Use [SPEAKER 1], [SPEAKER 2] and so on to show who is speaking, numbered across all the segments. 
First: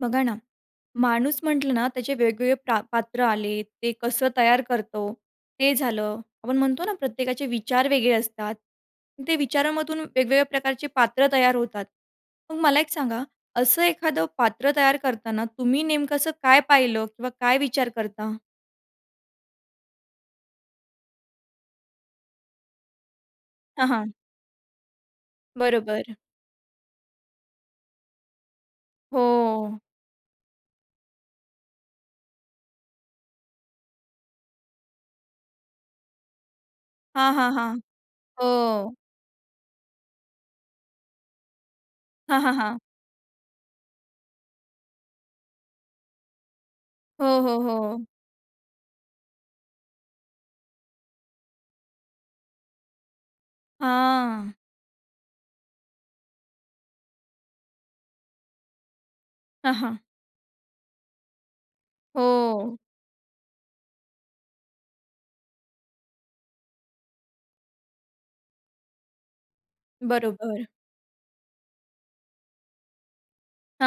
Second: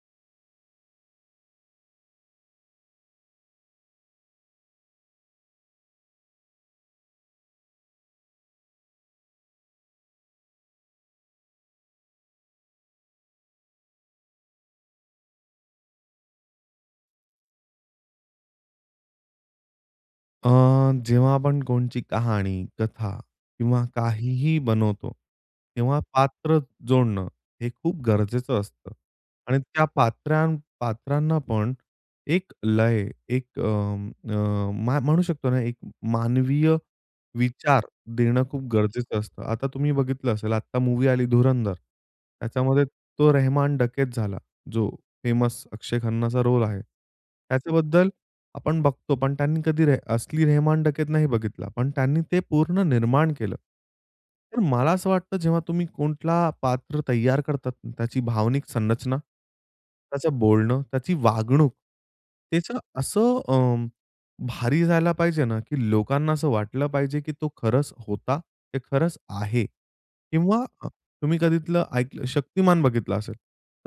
[SPEAKER 1] बघा ना, माणूस म्हटलं ना, त्याचे वेगवेगळे प्रा पात्र आले, ते कसं तयार करतो ते झालं. आपण म्हणतो ना प्रत्येकाचे विचार वेगळे असतात, ते विचारामधून वेगवेगळ्या प्रकारचे पात्रं तयार होतात. मग मला एक सांगा असं एखादं पात्र तयार करताना, तुम्ही नेमकं असं काय पाहिलं? किंवा काय विचार करता?
[SPEAKER 2] अ, जेव्हा आपण कोणची कहाणी, कथा किंवा
[SPEAKER 1] हां, हां.
[SPEAKER 2] काहीही बनवतो, तेव्हा
[SPEAKER 1] बरोबर.
[SPEAKER 2] पात्र जोडणं हे खूप गरजेचं असतं. आणि
[SPEAKER 1] हो.
[SPEAKER 2] त्या पात्रां पात्रांना पण एक लय, एक अं, अ, म्हणू शकतो ना, एक मानवीय
[SPEAKER 1] हां, हां, हां.
[SPEAKER 2] विचार देणं खूप
[SPEAKER 1] हो.
[SPEAKER 2] गरजेचं असतं. आता तुम्ही बघितलं असेल, आत्ता मूव्ही आली "धुरंधर."
[SPEAKER 1] हां, हां, हां.
[SPEAKER 2] त्याच्यामध्ये तो रहमान डकेत झाला, जो फेमस अक्षय खन्नाचा रोल आहे.
[SPEAKER 1] हो, हो, हो.
[SPEAKER 2] त्याच्याबद्दल आपण बघतो, पण त्यांनी कधी रेह असली रेहमान डकेत नाही बघितला. पण त्यांनी ते पूर्ण निर्माण केलं.
[SPEAKER 1] हां.
[SPEAKER 2] तर मला असं वाटतं, जेव्हा तुम्ही कुठलं पात्र तयार करतात ना, त्याची भावनिक संरचना,
[SPEAKER 1] हां, हां.
[SPEAKER 2] त्याचं बोलणं, त्याची वागणूक,
[SPEAKER 1] हो.
[SPEAKER 2] त्याचं असं अ, भारी जायला पाहिजे ना, की लोकांना असं वाटलं पाहिजे, की तो खरंच होता, ते खरंच आहे. किंवा
[SPEAKER 1] बरोबर.
[SPEAKER 2] अ, तुम्ही कधी इथलं ऐकलं शक्तिमान बघितलं असेल,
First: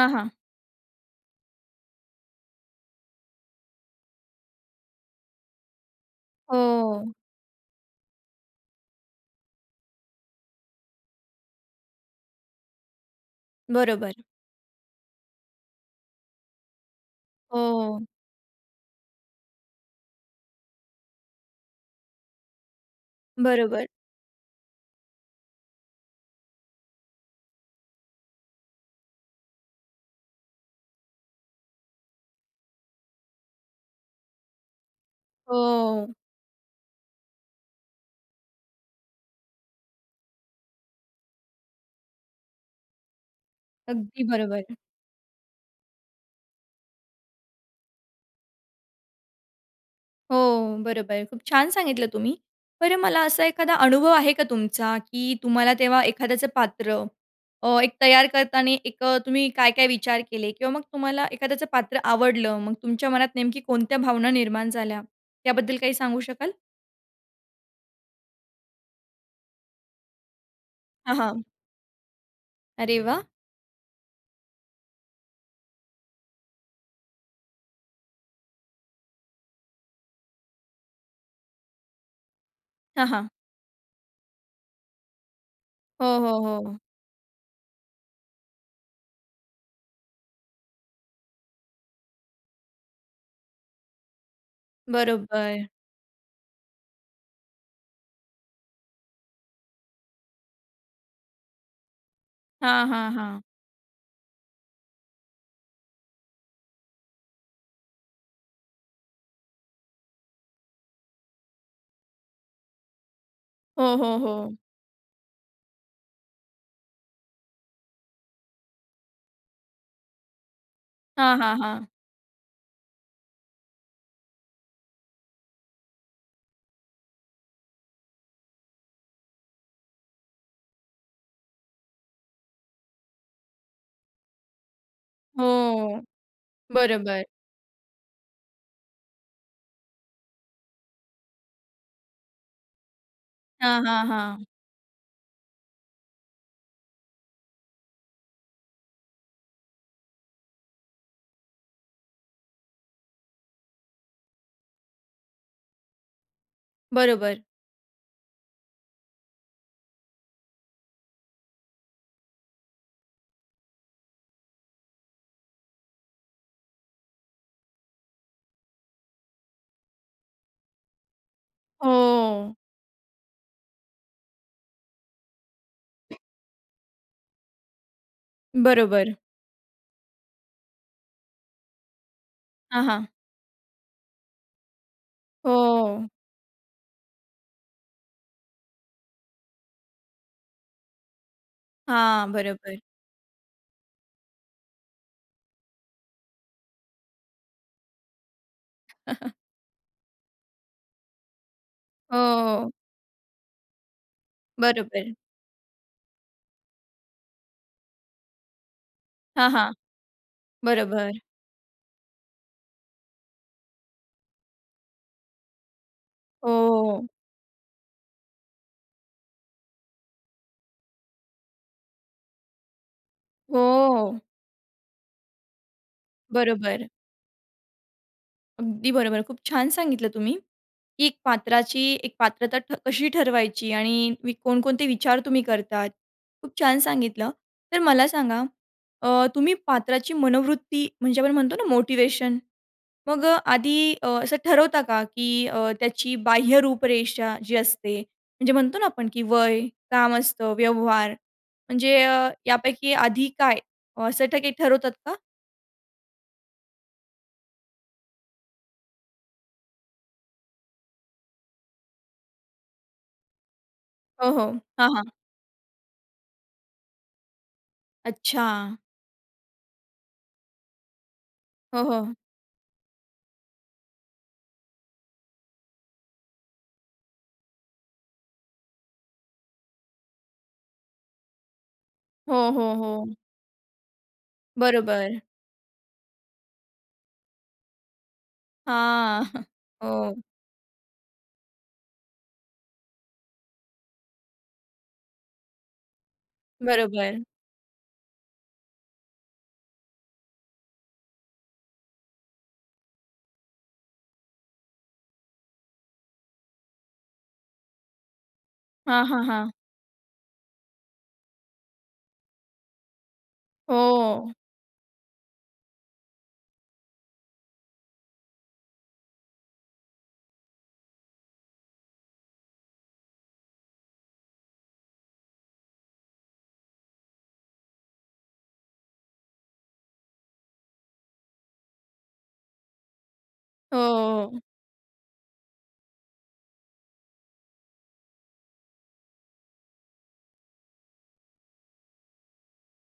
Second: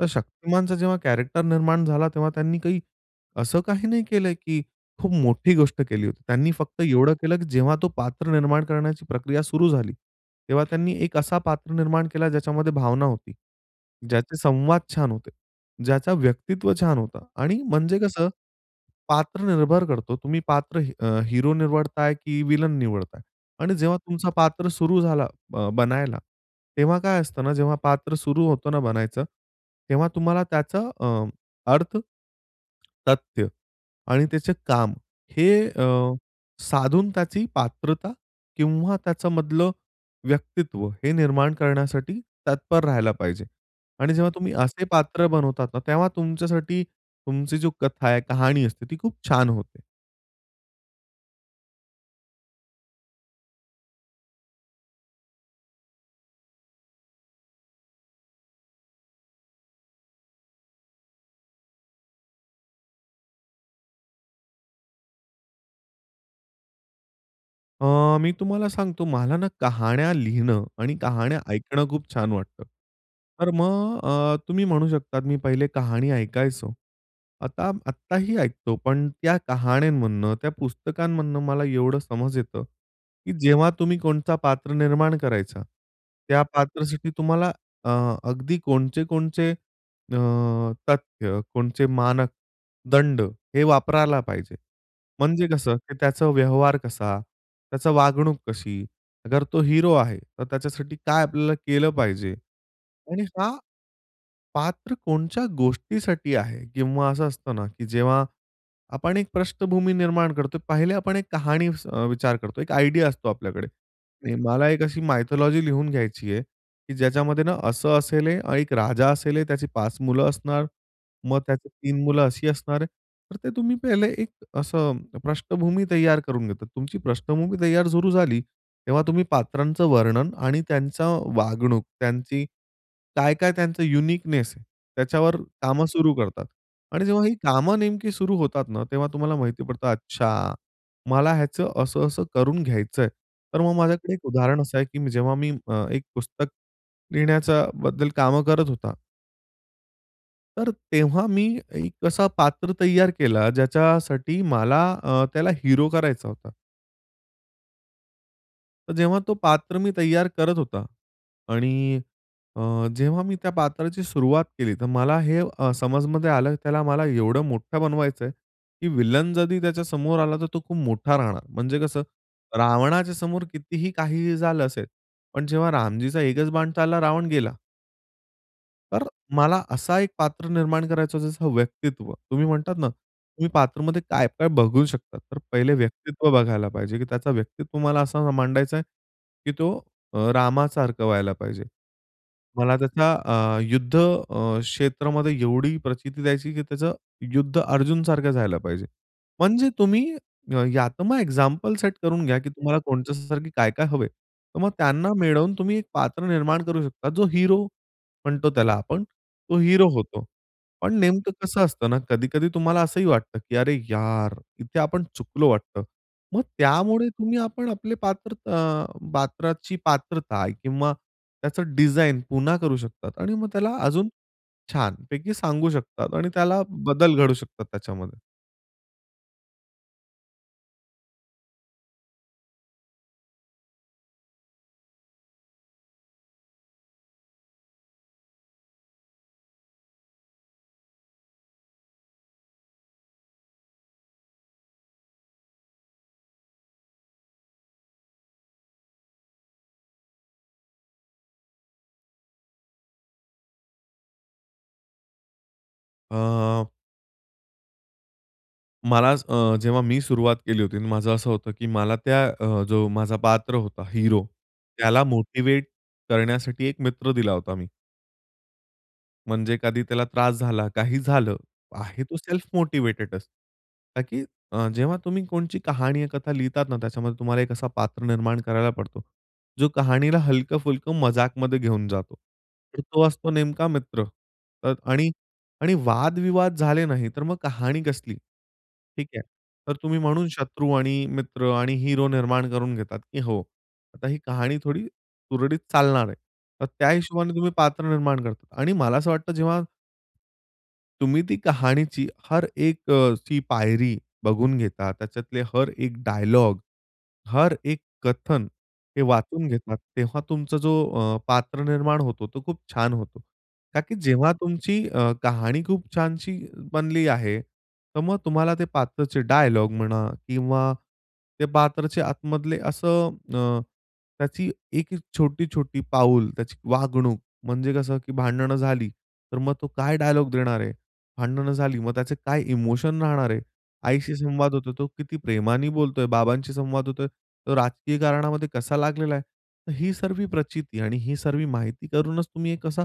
[SPEAKER 2] तर
[SPEAKER 1] हां.
[SPEAKER 2] शक्तिमानचा जेव्हा कॅरेक्टर निर्माण झाला तेव्हा, त्यांनी काही असं काही नाही केलं की खूप मोठी गोष्ट केली होती. त्यांनी फक्त
[SPEAKER 1] हो.
[SPEAKER 2] एवढं केलं, की जेव्हा तो पात्र निर्माण करण्याची प्रक्रिया सुरू झाली, तेव्हा त्यांनी एक असा पात्र निर्माण केला ज्याच्यामध्ये भावना होती,
[SPEAKER 1] बरोबर.
[SPEAKER 2] ज्याचे संवाद छान होते, ज्याचा व्यक्तित्व छान होतं. आणि म्हणजे
[SPEAKER 1] हो.
[SPEAKER 2] कसं, पात्र निर्भर करतो. तुम्ही पात्र अ, हिरो निवडताय, की व्हिलन निवडताय? आणि
[SPEAKER 1] बरोबर.
[SPEAKER 2] जेव्हा तुमचा पात्र सुरू झाला अ, बनायला, तेव्हा काय असतं ना, जेव्हा पात्र सुरू होतं ना बनायचं, तेव्हा तुम्हाला त्याचा अ, अर्थ, तथ्य आणि त्याचे काम हे अ,
[SPEAKER 1] हो.
[SPEAKER 2] साधून त्याची पात्रता किंवा त्याच्यामधलं व्यक्तित्व हे निर्माण करण्यासाठी तत्पर राहायला पाहिजे. आणि
[SPEAKER 1] अगदी
[SPEAKER 2] जेव्हा तुम्ही
[SPEAKER 1] बरोबर.
[SPEAKER 2] असे पात्र बनवतात ना, तेव्हा तुमच्यासाठी तुमची जी कथा आहे, कहाणी असते, ती खूप छान होते.
[SPEAKER 1] हो, बरोबर, खूप छान सांगितलं तुम्ही. बरं मला असा एखादा अनुभव आहे का तुमचा की तुम्हाला तेव्हा एखाद्याचं पात्र अ एक तयार करताना एक तुम्ही काय-काय विचार केले किंवा मग तुम्हाला एखाद्याचं पात्र आवडलं, मग तुमच्या मनात नेमकी कोणत्या भावना निर्माण झाल्या त्याबद्दल काही सांगू शकाल?
[SPEAKER 2] अ, मी तुम्हाला सांगतो मला ना कहाण्या लिहिणं आणि
[SPEAKER 1] अ,
[SPEAKER 2] कहाण्या
[SPEAKER 1] हां.
[SPEAKER 2] ऐकणं खूप छान वाटतं.
[SPEAKER 1] अरे वाह!
[SPEAKER 2] तर मग अ, तुम्ही म्हणू शकता मी पहिले कहाणी ऐकायचो. आता आत्ताही ऐकतो, पण त्या कहाण्यांमधनं, त्या पुस्तकांमधनं मला एवढं समज येतं,
[SPEAKER 1] हां, हां.
[SPEAKER 2] की जेव्हा तुम्ही कोणता पात्र निर्माण करायचा,
[SPEAKER 1] हो, हो,
[SPEAKER 2] त्या
[SPEAKER 1] हो.
[SPEAKER 2] पात्रासाठी तुम्हाला अ, अगदी कोणचे कोणचे अ, तथ्य, कोणचे मानक दंड हे वापरायला पाहिजे. म्हणजे
[SPEAKER 1] बरोबर.
[SPEAKER 2] कसं, की त्याचा व्यवहार कसा? त्याचा वागणूक कशी? अगर तो हिरो आहे, तर त्याच्यासाठी काय आपल्याला केलं पाहिजे
[SPEAKER 1] हां, हां,
[SPEAKER 2] आणि
[SPEAKER 1] हां.
[SPEAKER 2] का? पात्र कोणच्या गोष्टीसाठी आहे किंवा असं असतं ना, की जेव्हा आपण एक पृष्ठभूमी निर्माण करतो, पहिले आपण एक कहाणी अ, विचार करतो, एक आयडिया असतो आपल्याकडे,
[SPEAKER 1] हो, हो, हो.
[SPEAKER 2] मला एक अशी मायथॉलॉजी लिहून घ्यायची आहे, की ज्याच्यामध्ये ना असं असेल आणि 1 राजा असेल त्याची 5 मुलं असणार,
[SPEAKER 1] हां,
[SPEAKER 2] मग
[SPEAKER 1] हां,
[SPEAKER 2] त्यात
[SPEAKER 1] हां.
[SPEAKER 2] 3 मुलं अशी असणार. तर ते तुम्ही पहिले एक असं पृष्ठभूमी तयार करून घेतात. तुमची पृष्ठभूमी तयार सुरू झाली, तेव्हा तुम्ही पात्रांचं वर्णन आणि त्यांच्या वागणूक, त्यांची काय, काय त्यांचं युनिकनेस आहे, त्याच्यावर कामं
[SPEAKER 1] हो,
[SPEAKER 2] सुरू करतात आणि
[SPEAKER 1] बरोबर.
[SPEAKER 2] जेव्हा ही कामं नेमकी सुरू होतात ना, तेव्हा तुम्हाला माहिती पडतं, अच्छा मला ह्याचं असं असं करून घ्यायचंय, तर मग
[SPEAKER 1] हां, हां,
[SPEAKER 2] माझ्याकडे एक
[SPEAKER 1] हां.
[SPEAKER 2] उदाहरण असं आहे, की जेव्हा मी अ, एक पुस्तक लिहिण्याचा बद्दल कामं करत होता. तर तेव्हा मी एक असा पात्र तयार केला, ज्याच्यासाठी मला अ, त्याला हिरो करायचा होता.
[SPEAKER 1] बरोबर.
[SPEAKER 2] तर जेव्हा ते पात्र मी तयार करत होता आणि अ, जेव्हा मी त्या पात्राची सुरुवात केली, तर मला हे समजमध्ये आलं, त्याला मला एवढं मोठं बनवायचंय, की विलन जरी त्याच्या समोर आला, तर तो खूप मोठा राहणार. म्हणजे कसं?
[SPEAKER 1] हो.
[SPEAKER 2] रावणाच्या समोर कितीही काहीही झालं असेल, पण जेव्हा रामजीचा एकच बाण चालला, रावण गेला. तर
[SPEAKER 1] बरोबर.
[SPEAKER 2] मला असं एक पात्र निर्माण करायचं, जसं व्यक्तित्व तुम्ही म्हणतात
[SPEAKER 1] हां,
[SPEAKER 2] ना,
[SPEAKER 1] हां.
[SPEAKER 2] तुम्ही पात्रामध्ये काय-काय बघू शकता? तर पहिले
[SPEAKER 1] हो.
[SPEAKER 2] व्यक्तित्व बघायला पाहिजे, की त्याचं व्यक्तित्व मला असं मला मांडायचं आहे की तो अ, रामासारखं व्हायला पाहिजे.
[SPEAKER 1] हां,
[SPEAKER 2] मला
[SPEAKER 1] बरोबर.
[SPEAKER 2] त्याच अ, युद्धक्षेत्रामध्ये अ, एवढी प्रचिती द्यायची की त्याचं युद्ध अर्जुनसारखं झाल पाहिजे. म्हणजे तुम्ही या यात मग एक्झाम्पल सेट
[SPEAKER 1] हो,
[SPEAKER 2] करून घ्या की
[SPEAKER 1] हो.
[SPEAKER 2] तुम्हाला कोणच्यासारख काय-काय हवं आहे, तर मग त्यांना
[SPEAKER 1] बरोबर.
[SPEAKER 2] मिळवून तुम्ही एक पात्र निर्माण करू शकता. जो हिरो म्हणतो त्याला आपण,
[SPEAKER 1] हां,
[SPEAKER 2] तो
[SPEAKER 1] हां.
[SPEAKER 2] हिरो होतो. पण
[SPEAKER 1] बरोबर.
[SPEAKER 2] नेमकं कसं असतं ना, कधी-कधी तुम्हाला असंही वाटतं की अरे यार! इथे आपण चुकलो वाटतं. मग
[SPEAKER 1] ओह.
[SPEAKER 2] त्यामुळे तुम्ही आपण आपले पात्र अ, पात्राची पात्रता किंवा त्याचं डिझाइन पुन्हा करू शकता आणि मग त्याला अजून
[SPEAKER 1] हो.
[SPEAKER 2] छानपैकी सांगू शकता आणि त्याला
[SPEAKER 1] बरोबर.
[SPEAKER 2] बदल घडू शकता त्याच्यामध्ये.
[SPEAKER 1] अगदी बरोबर. खूप छान सांगितलं तुम्ही. की एक पात्राची एक पात्रता ठ कशी ठरवायची आणि वि कोणकोणते विचार तुम्ही करतात? खूप छान सांगितलं. तर, मला सांगा अ, तुम्ही पात्राची मनोवृत्ती म्हणजे आपण म्हणतो ना मोटिवेशन. मग अ, आधी अ, असं ठरवता का? की अ, त्याची बाह्य रूपरेषा जी असते म्हणजे, म्हणतो ना आपण की वय काम असतं व्यवहार म्हणजे अ, यापैकी आधी काय असं काही ठरवतात का?
[SPEAKER 2] अ. मलाच अ, जेव्हा मी सुरुवात केली होती आणि माझं असं होतं की मला त्या अ, जो माझा पात्र होता हीरो.
[SPEAKER 1] हो, हो, हां,
[SPEAKER 2] त्याला
[SPEAKER 1] हां.
[SPEAKER 2] मोटिव्हेट करण्यासाठी एक मित्र दिला होता, मी.
[SPEAKER 1] अच्छा.
[SPEAKER 2] म्हणजे कधी त्याला त्रास झाला काही झालं,
[SPEAKER 1] हो,
[SPEAKER 2] आहे
[SPEAKER 1] हो.
[SPEAKER 2] तो सेल्फ मोटिवेटेडचं. का की अ, जेव्हा तुम्ही कोणची कहाणी या कथा लिहितात ना त्याच्यामध्ये तुम्हाला एक असा पात्र निर्माण करायला पडतो, जो कहाणीला हलकं-फुलकं मजाकमध्ये घेऊन जातो.
[SPEAKER 1] हो, हो,
[SPEAKER 2] आणि तो
[SPEAKER 1] हो.
[SPEAKER 2] असतो नेमका मित्र अ, आणि,
[SPEAKER 1] बरोबर.
[SPEAKER 2] आणि, वादविवाद झाले नाही तर, मग कहाणी कसली? ठीक आहे.
[SPEAKER 1] हां,
[SPEAKER 2] तर, तुम्ही
[SPEAKER 1] हो.
[SPEAKER 2] म्हणून शत्रू आणि मित्र आणि हिरो निर्माण करून घेतात की हो, आता ही कहाणी थोडी सुरळीत चालणार आहे. तर त्या
[SPEAKER 1] बरोबर.
[SPEAKER 2] हिशोबाने तुम्ही पात्र निर्माण करतात. आणि मला असं वाटतं जेव्हा तुम्ही ती कहाणीची हर एक अ, ची पायरी बघून घेता. त्याच्यातले हर एक डायलॉग, हर एक कथन हे
[SPEAKER 1] हां, हां,
[SPEAKER 2] वाचून
[SPEAKER 1] हां.
[SPEAKER 2] घेतात. तेव्हा तुमचा जो अ, पात्र निर्माण होतो तो खूप छान होतो. का की जेव्हा
[SPEAKER 1] हो.
[SPEAKER 2] तुमची अ, कहाणी खूप छानशी बनली आहे तर, मग तुम्हाला ते पात्रचे डायलॉग म्हणा किंवा ते पात्रचे आतमधले असं अ, त्याची एक छोटी-छोटी पाऊल त्याची वागणूक. म्हणजे, कसं, की भांडणं झाली तर, मग तो काय डायलॉग देणार आहे? भांडणं झाली, मग त्याचे काय इमोशन राहणार आहे?
[SPEAKER 1] हो,
[SPEAKER 2] आईशी
[SPEAKER 1] हो, हो.
[SPEAKER 2] संवाद होतोय, तो किती प्रेमाने बोलतोय, बाबांशी संवाद होतोय, तो राजकीय कारणामध्ये कसा लागलेला आहे. तर, ही सगळी प्रचिती आणि ही सगळी माहिती करूनच तुम्ही कसा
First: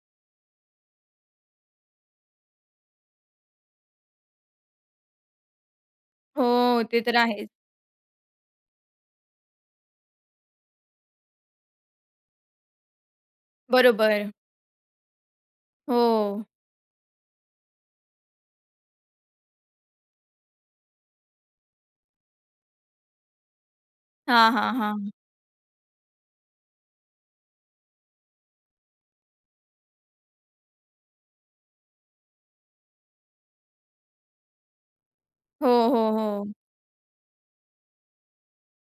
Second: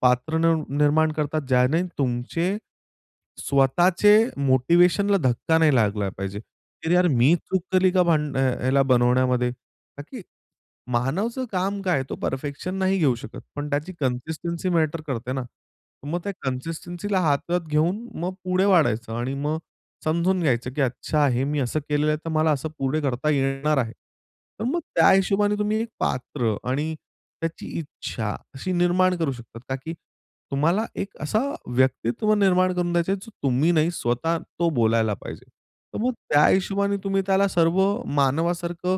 [SPEAKER 2] पात्र निर निर्माण करतात. ज्याने तुमचे स्वतःचे मोटिवेशनला धक्का नाही लागला पाहिजे.
[SPEAKER 1] हो.
[SPEAKER 2] तर,
[SPEAKER 1] ते
[SPEAKER 2] यार
[SPEAKER 1] तर
[SPEAKER 2] मी
[SPEAKER 1] आहेच.
[SPEAKER 2] चूक केली का भान अ, याला बनवण्यामध्ये, का की मानवचं काम काय आहे? तो परफेक्शन नाही घेऊ शकत. पण, त्याची
[SPEAKER 1] बरोबर.
[SPEAKER 2] कन्सिस्टन्सी मॅटर करते ना. मग त्या
[SPEAKER 1] हो.
[SPEAKER 2] कन्सिस्टन्सीला हातात घेऊन मग पुढे वाढायचं आणि मग समजून घ्यायचं की अच्छा हे मी असं केलेलं आहे, तर मला असं पुढे करता ये येणार आहे.
[SPEAKER 1] हां,
[SPEAKER 2] तर,
[SPEAKER 1] हां,
[SPEAKER 2] मग त्या
[SPEAKER 1] हां.
[SPEAKER 2] हिशोबाने तुम्ही एक पात्र आणि त्याची इच्छा अशी निर्माण करू शकता का की तुम्हाला एक असा व्यक्तित्व निर्माण करून द्यायचा आहे, जो तुम्ही नाही स्वतः तो बोलायला पाहिजे.
[SPEAKER 1] हो,
[SPEAKER 2] तर,
[SPEAKER 1] हो,
[SPEAKER 2] मग त्या
[SPEAKER 1] हो.
[SPEAKER 2] हिशोबाने तुम्ही त्याला सर्व मानवासारखं,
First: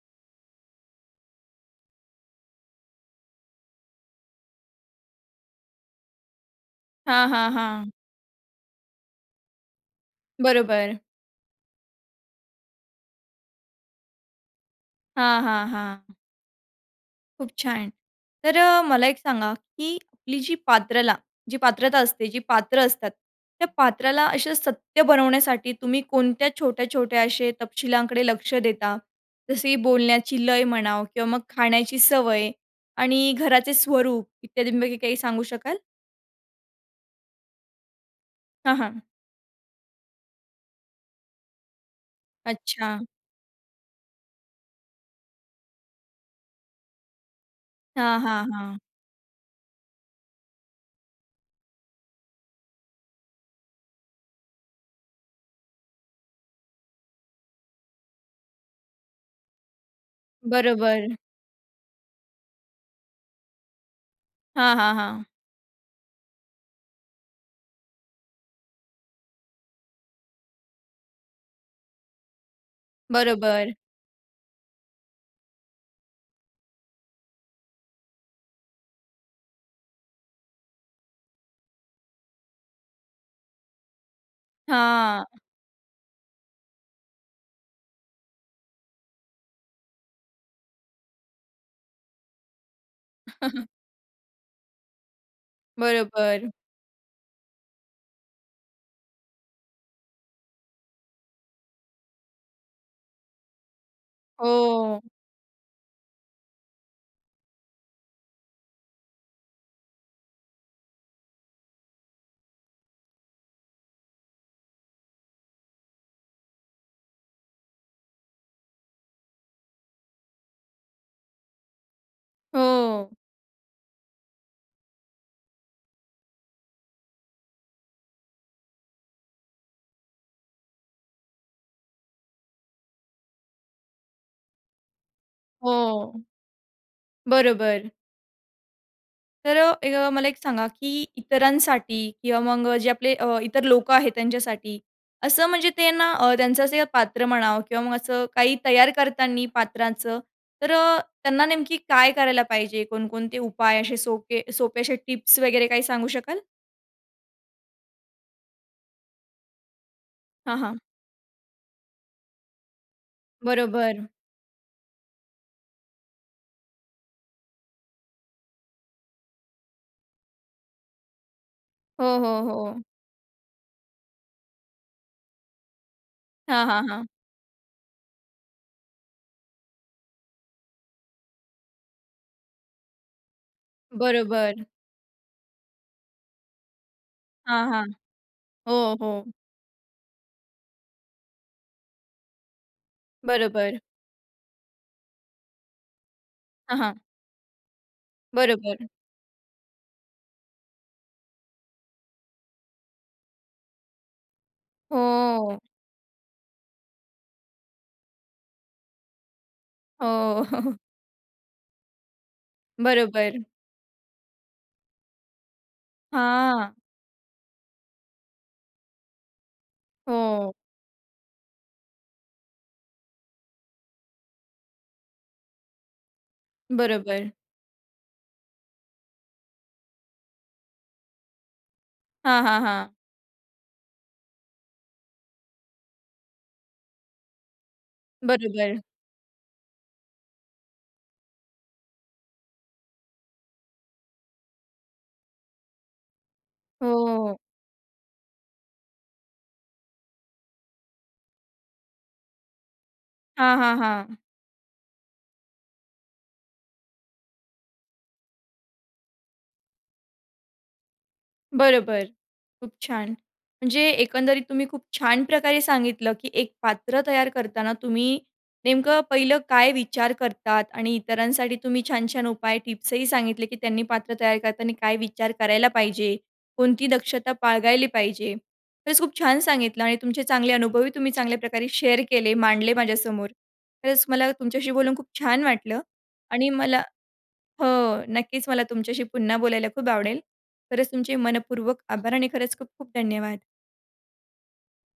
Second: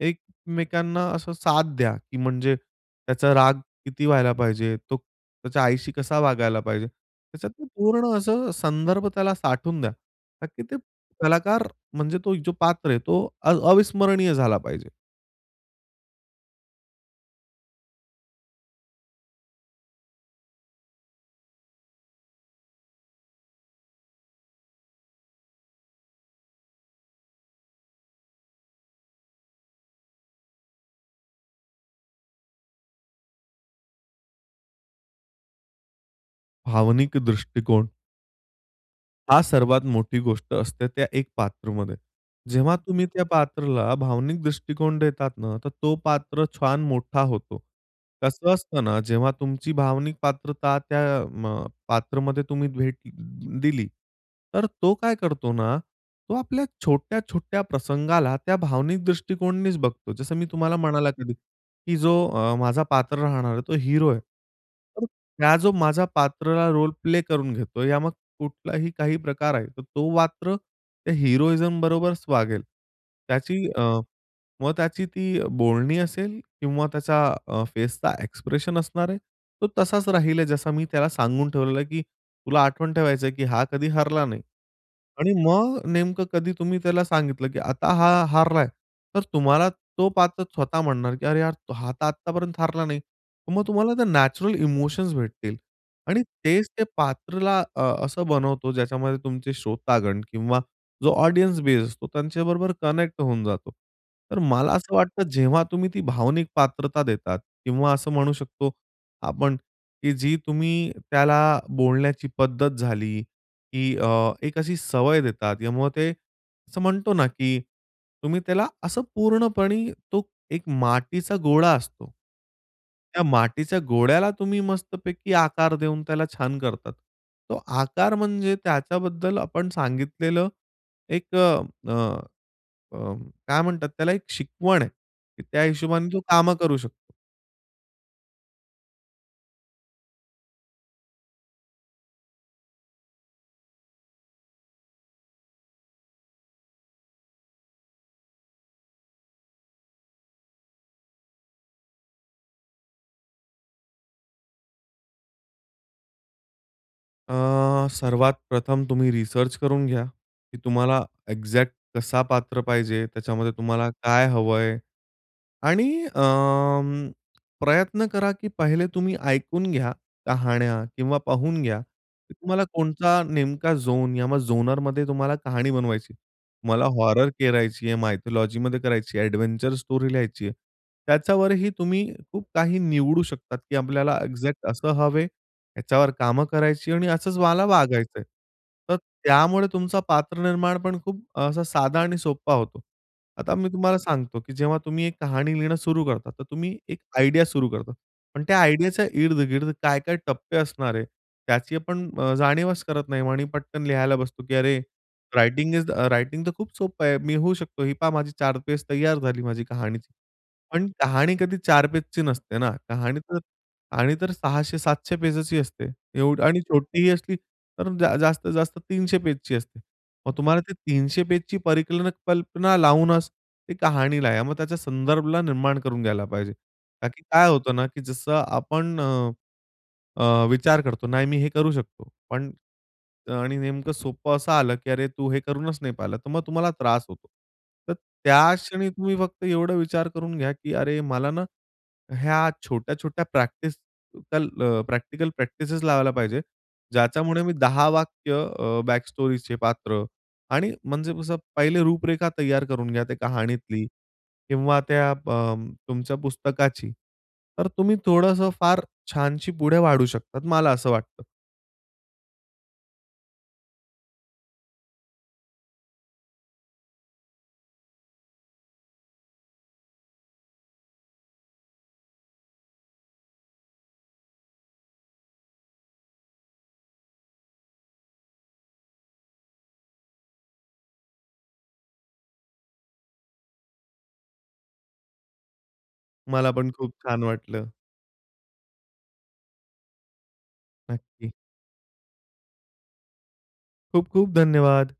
[SPEAKER 2] एकमेकांना असं साथ द्या, की म्हणजे त्याचा राग किती व्हायला पाहिजे? तो त्याच्या आईशी कसा वागायला पाहिजे?
[SPEAKER 1] हां,
[SPEAKER 2] त्याच्यात
[SPEAKER 1] हां,
[SPEAKER 2] ना
[SPEAKER 1] हां.
[SPEAKER 2] पूर्ण असं संदर्भ त्याला साठवून द्या. का की ते
[SPEAKER 1] बरोबर.
[SPEAKER 2] कलाकार म्हणजे तो जो पात्र आहे तो अ अविस्मरणीय झाला पाहिजे.
[SPEAKER 1] हां, हां, हां. खूप छान. तर अ, मला एक सांगा की आपली जी पात्रला, जी पात्रता असते जी पात्र असतात त्या पात्राला अशा सत्य बनवण्यासाठी तुम्ही कोणत्या छोट्या-छोट्या असे तपशिलांकडे लक्ष देता, जसे बोलण्याची लय म्हणा किंवा मग खाण्याची सवय आणि घराचे स्वरूप इत्यादींपैकी काही सांगू शकाल?
[SPEAKER 2] भावनिक दृष्टिकोन
[SPEAKER 1] हां, हां.
[SPEAKER 2] हा सर्वात मोठी गोष्ट असते, त्या एक पात्रामध्ये जेव्हा
[SPEAKER 1] अच्छा!
[SPEAKER 2] तुम्ही त्या पात्राला भावनिक दृष्टिकोन देतात ना, तर तो पात्र छान मोठा होतो.
[SPEAKER 1] हां, हां,
[SPEAKER 2] कसं
[SPEAKER 1] हां.
[SPEAKER 2] असतं ना जेव्हा तुमची भावनिक पात्रता त्या म अ, पात्रामध्ये तुम्ही भेट अ, दिली तर तो काय करतो ना, तो आपल्या छोट्या-छोट्या प्रसंगाला त्या भावनिक दृष्टिकोनानेच बघतो. जसं मी तुम्हाला म्हणाला
[SPEAKER 1] बरोबर.
[SPEAKER 2] कधी की जो अ, माझा पात्र राहणार आहे तो हिरो आहे.
[SPEAKER 1] हां, हां,
[SPEAKER 2] तर
[SPEAKER 1] हां.
[SPEAKER 2] हा जो माझा पात्राला रोल प्ले करून घेतोय, या मग कुठलाही काही प्रकार आहे तो मात्र त्या हिरोइझम बरोबरच वागेल. त्याची
[SPEAKER 1] बरोबर.
[SPEAKER 2] अ, मग त्याची ती अ, बोलणी असेल किंवा त्याच्या अ, फेसचा एक्सप्रेशन असणार आहे. तो तसाच राहील आहे जसा मी त्याला सांगून ठेवलेलं आहे की तुला आठवण ठेवायचं आहे, की हा कधी हरला नाही. आणि
[SPEAKER 1] हां.
[SPEAKER 2] मग नेमकं कधी तुम्ही त्याला सांगितलं की आता हा हारलाय तर तुम्हाला तो पात्र स्वतः म्हणणार की "अरे यार हा तर आत्तापर्यंत हारला नाही." तर मग तुम्हाला त्या नॅचरल इमोशन्स भेटतील. आणि
[SPEAKER 1] बरोबर.
[SPEAKER 2] तेच ते पात्राला अ, असं बनवतो ज्याच्यामध्ये तुमचे श्रोतागण किंवा जो ऑडियन्स बेस असतो, त्यांच्याबरोबर कनेक्ट होऊन जातो. तर मला असं
[SPEAKER 1] हो.
[SPEAKER 2] वाटतं जेव्हा तुम्ही ती भावनिक पात्रता देतात किंवा असं म्हणू शकतो आपण की जी तुम्ही त्याला बोलण्याची पद्धत झाली की अ, एक अशी सवय देतात त्यामुळं ते असं म्हणतो ना की तुम्ही त्याला असं पूर्णपणे तो एक मातीचा गोळा असतो
[SPEAKER 1] हो.
[SPEAKER 2] त्या मातीच्या गोळ्याला तुम्ही मस्तपैकी आकार देऊन त्याला छान करतात. तो आकार म्हणजे त्याच्याबद्दल आपण सांगितलेलं एक अ, अ, काय म्हणतात त्याला एक शिकवण आहे. की त्या हिशोबाने तो
[SPEAKER 1] हो.
[SPEAKER 2] कामं करू शकतो.
[SPEAKER 1] बरोबर. तर अ, एक मला एक सांगा की इतरांसाठी किंवा मग जे आपले अ, इतर लोकं आहेत त्यांच्यासाठी, असं म्हणजे ते ना अ, त्यांचं असं पात्र म्हणा किंवा मग असं काही तयार करताना पात्रांचं तर अ, त्यांना नेमकी काय करायला पाहिजे? कोणकोणते उपाय असे सोपे सोपे असे टिप्स वगैरे काही सांगू शकाल?
[SPEAKER 2] अ, सर्वात प्रथम तुम्ही रिसर्च करून घ्या
[SPEAKER 1] हां,
[SPEAKER 2] की
[SPEAKER 1] हां.
[SPEAKER 2] तुम्हाला एक्झॅक्ट कसा पात्र पाहिजे, त्याच्यामध्ये तुम्हाला
[SPEAKER 1] बरोबर.
[SPEAKER 2] काय हवं आहे आणि अ, प्रयत्न करा की पहिले तुम्ही ऐकून घ्या कहाण्या किंवा पाहून घ्या
[SPEAKER 1] हो,
[SPEAKER 2] की
[SPEAKER 1] हो,
[SPEAKER 2] तुम्हाला
[SPEAKER 1] हो.
[SPEAKER 2] कोणता नेमका झोन या झोनरमध्ये तुम्हाला कहाणी बनवायची आहे.
[SPEAKER 1] हां,
[SPEAKER 2] तुम्हाला
[SPEAKER 1] हां, हां.
[SPEAKER 2] हॉरर करायची आहे, मायथॉलॉजीमध्ये करायची आहे, एडव्हेंचर स्टोरी लिहायची आहे. त्याच्यावर ही तुम्ही खूप काही निवडू शकतात की आपल्याला
[SPEAKER 1] बरोबर.
[SPEAKER 2] एक्झॅक्ट असं हवं आहे, याच्यावर कामं करायची आणि असंच मला
[SPEAKER 1] हां, हां.
[SPEAKER 2] वागायचं आहे.
[SPEAKER 1] हो,
[SPEAKER 2] तर
[SPEAKER 1] हो.
[SPEAKER 2] त्यामुळे तुमचा पात्र निर्माणपण खूप असा साधा आणि सोप्प होतो. आता मी
[SPEAKER 1] बरोबर.
[SPEAKER 2] तुम्हाला सांगतो की जेव्हा तुम्ही एक कहाणी लिहिणं सुरू करता, तर
[SPEAKER 1] हां,
[SPEAKER 2] तुम्ही
[SPEAKER 1] हां.
[SPEAKER 2] एक आयडिया सुरू करतात. पण त्या
[SPEAKER 1] बरोबर.
[SPEAKER 2] आयडियाच्या इर्द-गिर्द काय-काय टप्पे असणार आहे, त्याची आपण अ, जाणीवच करत नाही आणि पटकन लिहायला बसतो की अरे
[SPEAKER 1] हो.
[SPEAKER 2] रायटिंग इज द रायटिंग तर खूप सोपं आहे. मी होऊ शकतो. ही पहा माझी 4 पेज तैयार झाली माझी कहाणीची.
[SPEAKER 1] हो.
[SPEAKER 2] पण कहाणी कधी 4 पेजच नसते ना, कहाणी तर,
[SPEAKER 1] बरोबर.
[SPEAKER 2] कहाणी तर 600-700 पेजच असते, एवढी आणि
[SPEAKER 1] हां.
[SPEAKER 2] छोटीही असली तर जास्तीत जास्त 300 पेजची असते. मग
[SPEAKER 1] हो.
[SPEAKER 2] तुम्हाला ते 300 पेजची परिक कल्पना लावूनच ती कहाणी लिहा. मग त्याच्या संदर्भाला निर्माण करून घ्यायला पाहिजे. का की
[SPEAKER 1] बरोबर.
[SPEAKER 2] काय होतं ना की जसं आपण, अ, अ, विचार करतो, नाही मी हे करू शकतो
[SPEAKER 1] हां,
[SPEAKER 2] पण
[SPEAKER 1] हां, हां.
[SPEAKER 2] आणि नेमकं सोपं असं आलं की, "अरे! तू हे करूनच नाही पाहिलं", तर मग तुम्हाला त्रास होतो. तर त्या
[SPEAKER 1] बरोबर.
[SPEAKER 2] क्षणी तुम्ही फक्त एवढं विचार करून घ्या की "अरे! मला ना ह्या छोट्या-छोट्या प्रॅक्टिस कल अ, प्रॅक्टिकल प्रॅक्टिसेस लावायला पाहिजे."
[SPEAKER 1] हो, हो, हो.
[SPEAKER 2] ज्याच्यामुळे मी 10 वाक्य अ, बॅकस्टोरीचे पात्र आणि म्हणजे कसं, पहिले रूपरेखा तैयार करून घ्या त्या
[SPEAKER 1] हां, हां,
[SPEAKER 2] कहाणीतली
[SPEAKER 1] हां.
[SPEAKER 2] किंवा त्या प अ, तुमच्या पुस्तकाची, तर तुम्ही थोडंसं फार छानशी पुढे वाढू शकतात. मला असं वाटतं.
[SPEAKER 1] बरोबर. खूप छान, म्हणजे एकंदरीत तुम्ही खूप छान प्रकारे सांगितलं की एक पात्र तयार करताना तुम्ही नेमकं पहिलं काय विचार करतात? आणि इतरांसाठी तुम्ही छान छान उपाय टिप्स ही सांगितले, की त्यांनी पात्र तयार करताना काय विचार करायला पाहिजे, कोणती दक्षता बाळगायली पाहिजे. खरंच खूप छान सांगितलं आणि तुमचे चांगले अनुभव ही तुम्ही चांगल्या प्रकारे शेअर केले मांडले माझ्यासमोर खरंच मला तुमच्याशी बोलून खूप छान वाटलं आणि
[SPEAKER 2] मला पण
[SPEAKER 1] मला
[SPEAKER 2] खूप छान वाटलं.
[SPEAKER 1] हो, नक्कीच मला तुमच्याशी पुन्हा बोलायला खूप आवडेल. खरंच तुमचे
[SPEAKER 2] नक्की.
[SPEAKER 1] मनःपूर्वक आभार आणि खरंच खूप खूप धन्यवाद.
[SPEAKER 2] खूप खूप धन्यवाद.